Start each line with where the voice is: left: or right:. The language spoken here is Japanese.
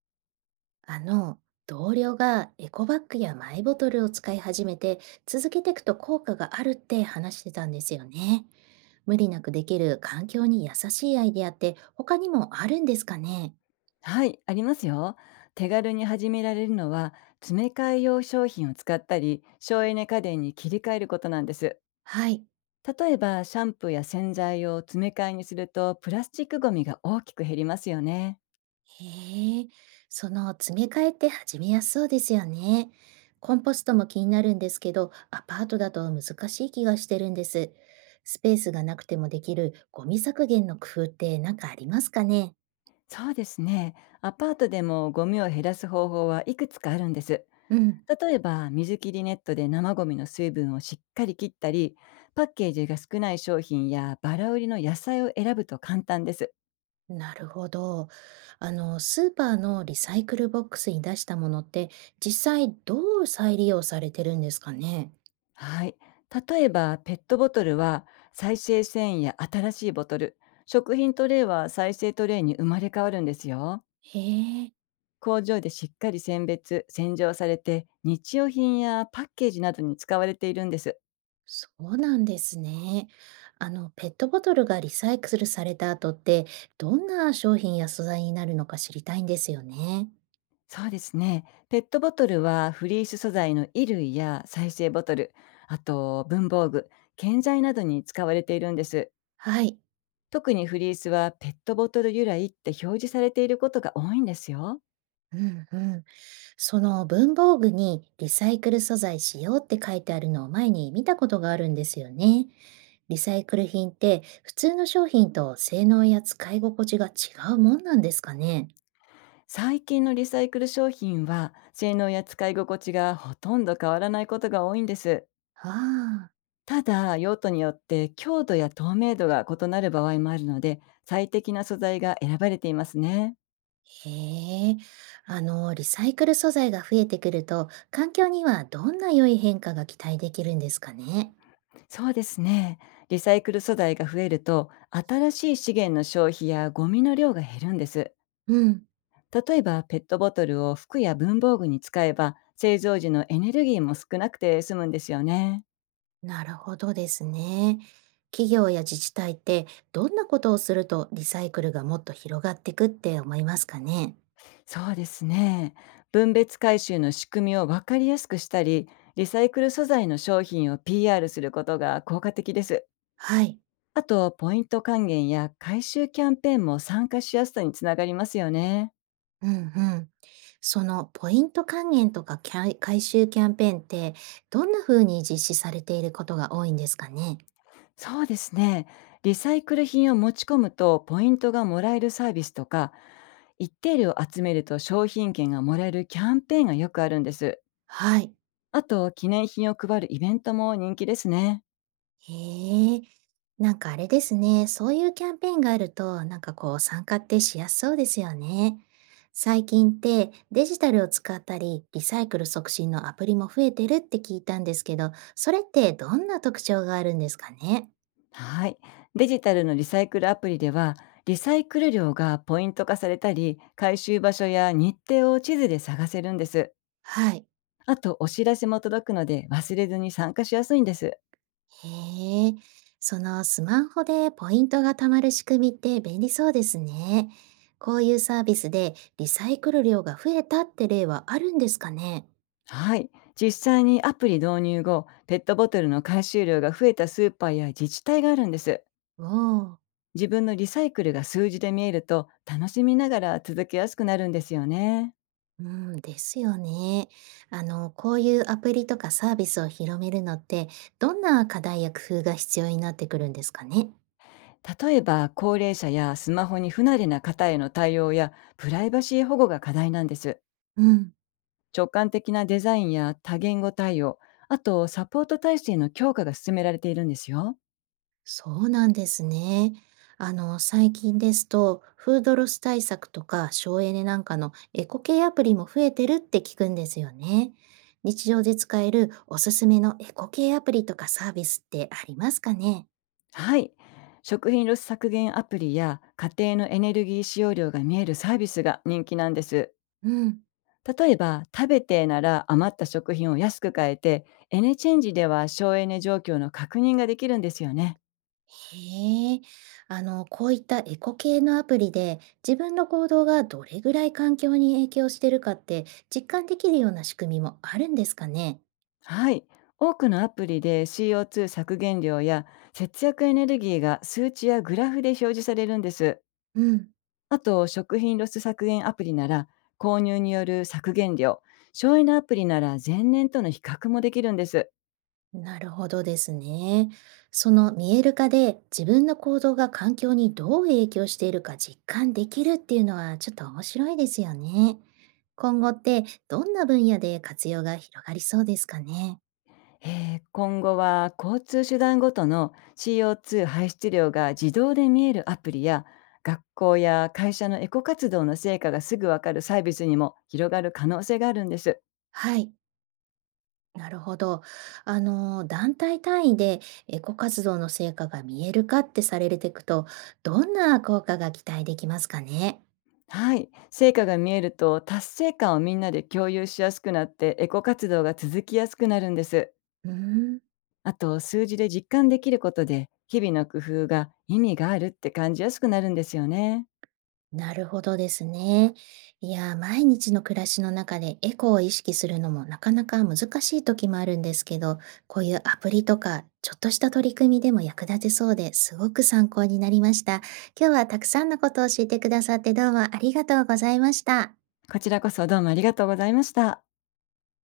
right: あの、同僚がエコバッグやマイボトルを使い始めて、続けていくと効果があるって話してたんですよね。無理なくできる環境に優しいアイデアって他にもあるんですかね？
left: はい、ありますよ。手軽に始められるのは、詰め替え用商品を使ったり、省エネ家電に切り替えることなんです。
right: はい。
left: 例えば、シャンプーや洗剤を詰め替えにすると、プラスチックごみが大きく減りますよね。
right: へえ、その詰め替えって始めやすそうですよね。コンポストも気になるんですけど、アパートだと難しい気がしてるんです。スペースがなくてもできるゴミ削減の工夫って何かありますかね？
left: そうですね。アパートでもゴミを減らす方法はいくつかあるんです。
right: うん。
left: 例えば、水切りネットで生ゴミの水分をしっかり切ったり、パッケージが少ない商品やバラ売りの野菜を選ぶと簡単です。
right: なるほど。あの、スーパーのリサイクルボックスに出したものって、実際どう再利用されてるんですかね？
left: はい。例えば、ペットボトルは再生繊維や新しいボトル、食品トレイは再生トレイに生まれ変わるんですよ。
right: へえ、
left: 工場でしっかり選別、洗浄されて、日用品やパッケージなどに使われているんです。
right: そうなんですね。あの、ペットボトルがリサイクルされた後って、どんな商品や素材になるのか知りたいんですよね。
left: そうですね。ペットボトルはフリース素材の衣類や再生ボトル、あと文房具、建材などに使われているんです。
right: はい。
left: 特にフリースはペットボトル由来って表示されていることが多いんですよ。
right: うんうん。その文房具にリサイクル素材使用って書いてあるのを前に見たことがあるんですよね。リサイクル品って普通の商品と性能や使い心地が違うもんなんですかね。
left: 最近のリサイクル商品は性能や使い心地がほとんど変わらないことが多いんです。
right: ああ、
left: ただ、用途によって強度や透明度が異なる場合もあるので、最適な素材が選ばれていますね。
right: へえ、あの、リサイクル素材が増えてくると環境にはどんな良い変化が期待できるんですかね。
left: そうですね。リサイクル素材が増えると、新しい資源の消費やゴミの量が減るんです。
right: うん、
left: 例えば、ペットボトルを服や文房具に使えば、製造時のエネルギーも少なくて済むんですよね。
right: なるほどですね。企業や自治体ってどんなことをするとリサイクルがもっと広がってくって思いますかね。
left: そうですね。分別回収の仕組みを分かりやすくしたり、リサイクル素材の商品を PR することが効果的です。
right: はい。
left: あと、ポイント還元や回収キャンペーンも参加しやすさにつながりますよね。
right: うんうん。そのポイント還元とかキャイ回収キャンペーンってどんな風に実施されていることが多いんですかね？
left: そうですね。リサイクル品を持ち込むとポイントがもらえるサービスとか、一定量集めると商品券がもらえるキャンペーンがよくあるんです。
right: はい。
left: あと、記念品を配るイベントも人気ですね。
right: へえ。なんかあれですね、そういうキャンペーンがあると、なんかこう参加ってしやすそうですよね。最近ってデジタルを使ったり、リサイクル促進のアプリも増えてるって聞いたんですけど、それってどんな特徴があるんですかね？
left: はい。デジタルのリサイクルアプリでは、リサイクル量がポイント化されたり、回収場所や日程を地図で探せるんです。
right: はい。
left: あと、お知らせも届くので、忘れずに参加しやすいんです。
right: へえ、そのスマホでポイントが貯まる仕組みって便利そうですね。こういうサービスでリサイクル量が増えたって例はあるんですかね？
left: はい。実際にアプリ導入後、ペットボトルの回収量が増えたスーパーや自治体があるんです。
right: おー、
left: 自分のリサイクルが数字で見えると、楽しみながら続けやすくなるんですよね。
right: うん、ですよね。あの、こういうアプリとかサービスを広めるのって、どんな課題や工夫が必要になってくるんですかね？
left: 例えば、高齢者やスマホに不慣れな方への対応や、プライバシー保護が課題なんです。
right: うん。
left: 直感的なデザインや多言語対応、あとサポート体制の強化が進められているんですよ。
right: そうなんですね。あの、最近ですと、フードロス対策とか省エネなんかのエコ系アプリも増えてるって聞くんですよね。日常で使えるおすすめのエコ系アプリとかサービスってありますかね？
left: はい。食品ロス削減アプリや家庭のエネルギー使用量が見えるサービスが人気なんです。
right: うん。
left: 例えば、食べてなら余った食品を安く買えて、エネチェンジでは省エネ状況の確認ができるんですよね。
right: へえ。あの、こういったエコ系のアプリで自分の行動がどれぐらい環境に影響してるかって実感できるような仕組みもあるんですかね？
left: はい。多くのアプリで CO2 削減量や節約エネルギーが数値やグラフで表示されるんです。
right: うん。
left: あと、食品ロス削減アプリなら、購入による削減量、省エネアプリなら前年との比較もできるんです。
right: なるほどですね。その見える化で自分の行動が環境にどう影響しているか実感できるっていうのはちょっと面白いですよね。今後ってどんな分野で活用が広がりそうですかね。
left: 今後は、交通手段ごとの CO2 排出量が自動で見えるアプリや、学校や会社のエコ活動の成果がすぐわかるサービスにも広がる可能性があるんです。
right: はい、なるほど。あの、団体単位でエコ活動の成果が見える化ってされていくと、どんな効果が期待できますかね。
left: はい、成果が見えると達成感をみんなで共有しやすくなって、エコ活動が続きやすくなるんです。
right: うーん。
left: あと、数字で実感できることで、日々の工夫が意味があるって感じやすくなるんですよね。
right: なるほどですね。いやー、毎日の暮らしの中でエコを意識するのもなかなか難しい時もあるんですけど、こういうアプリとか、ちょっとした取り組みでも役立てそうですごく参考になりました。今日はたくさんのことを教えてくださってどうもありがとうございました。
left: こちらこそ、どうもありがとうございました。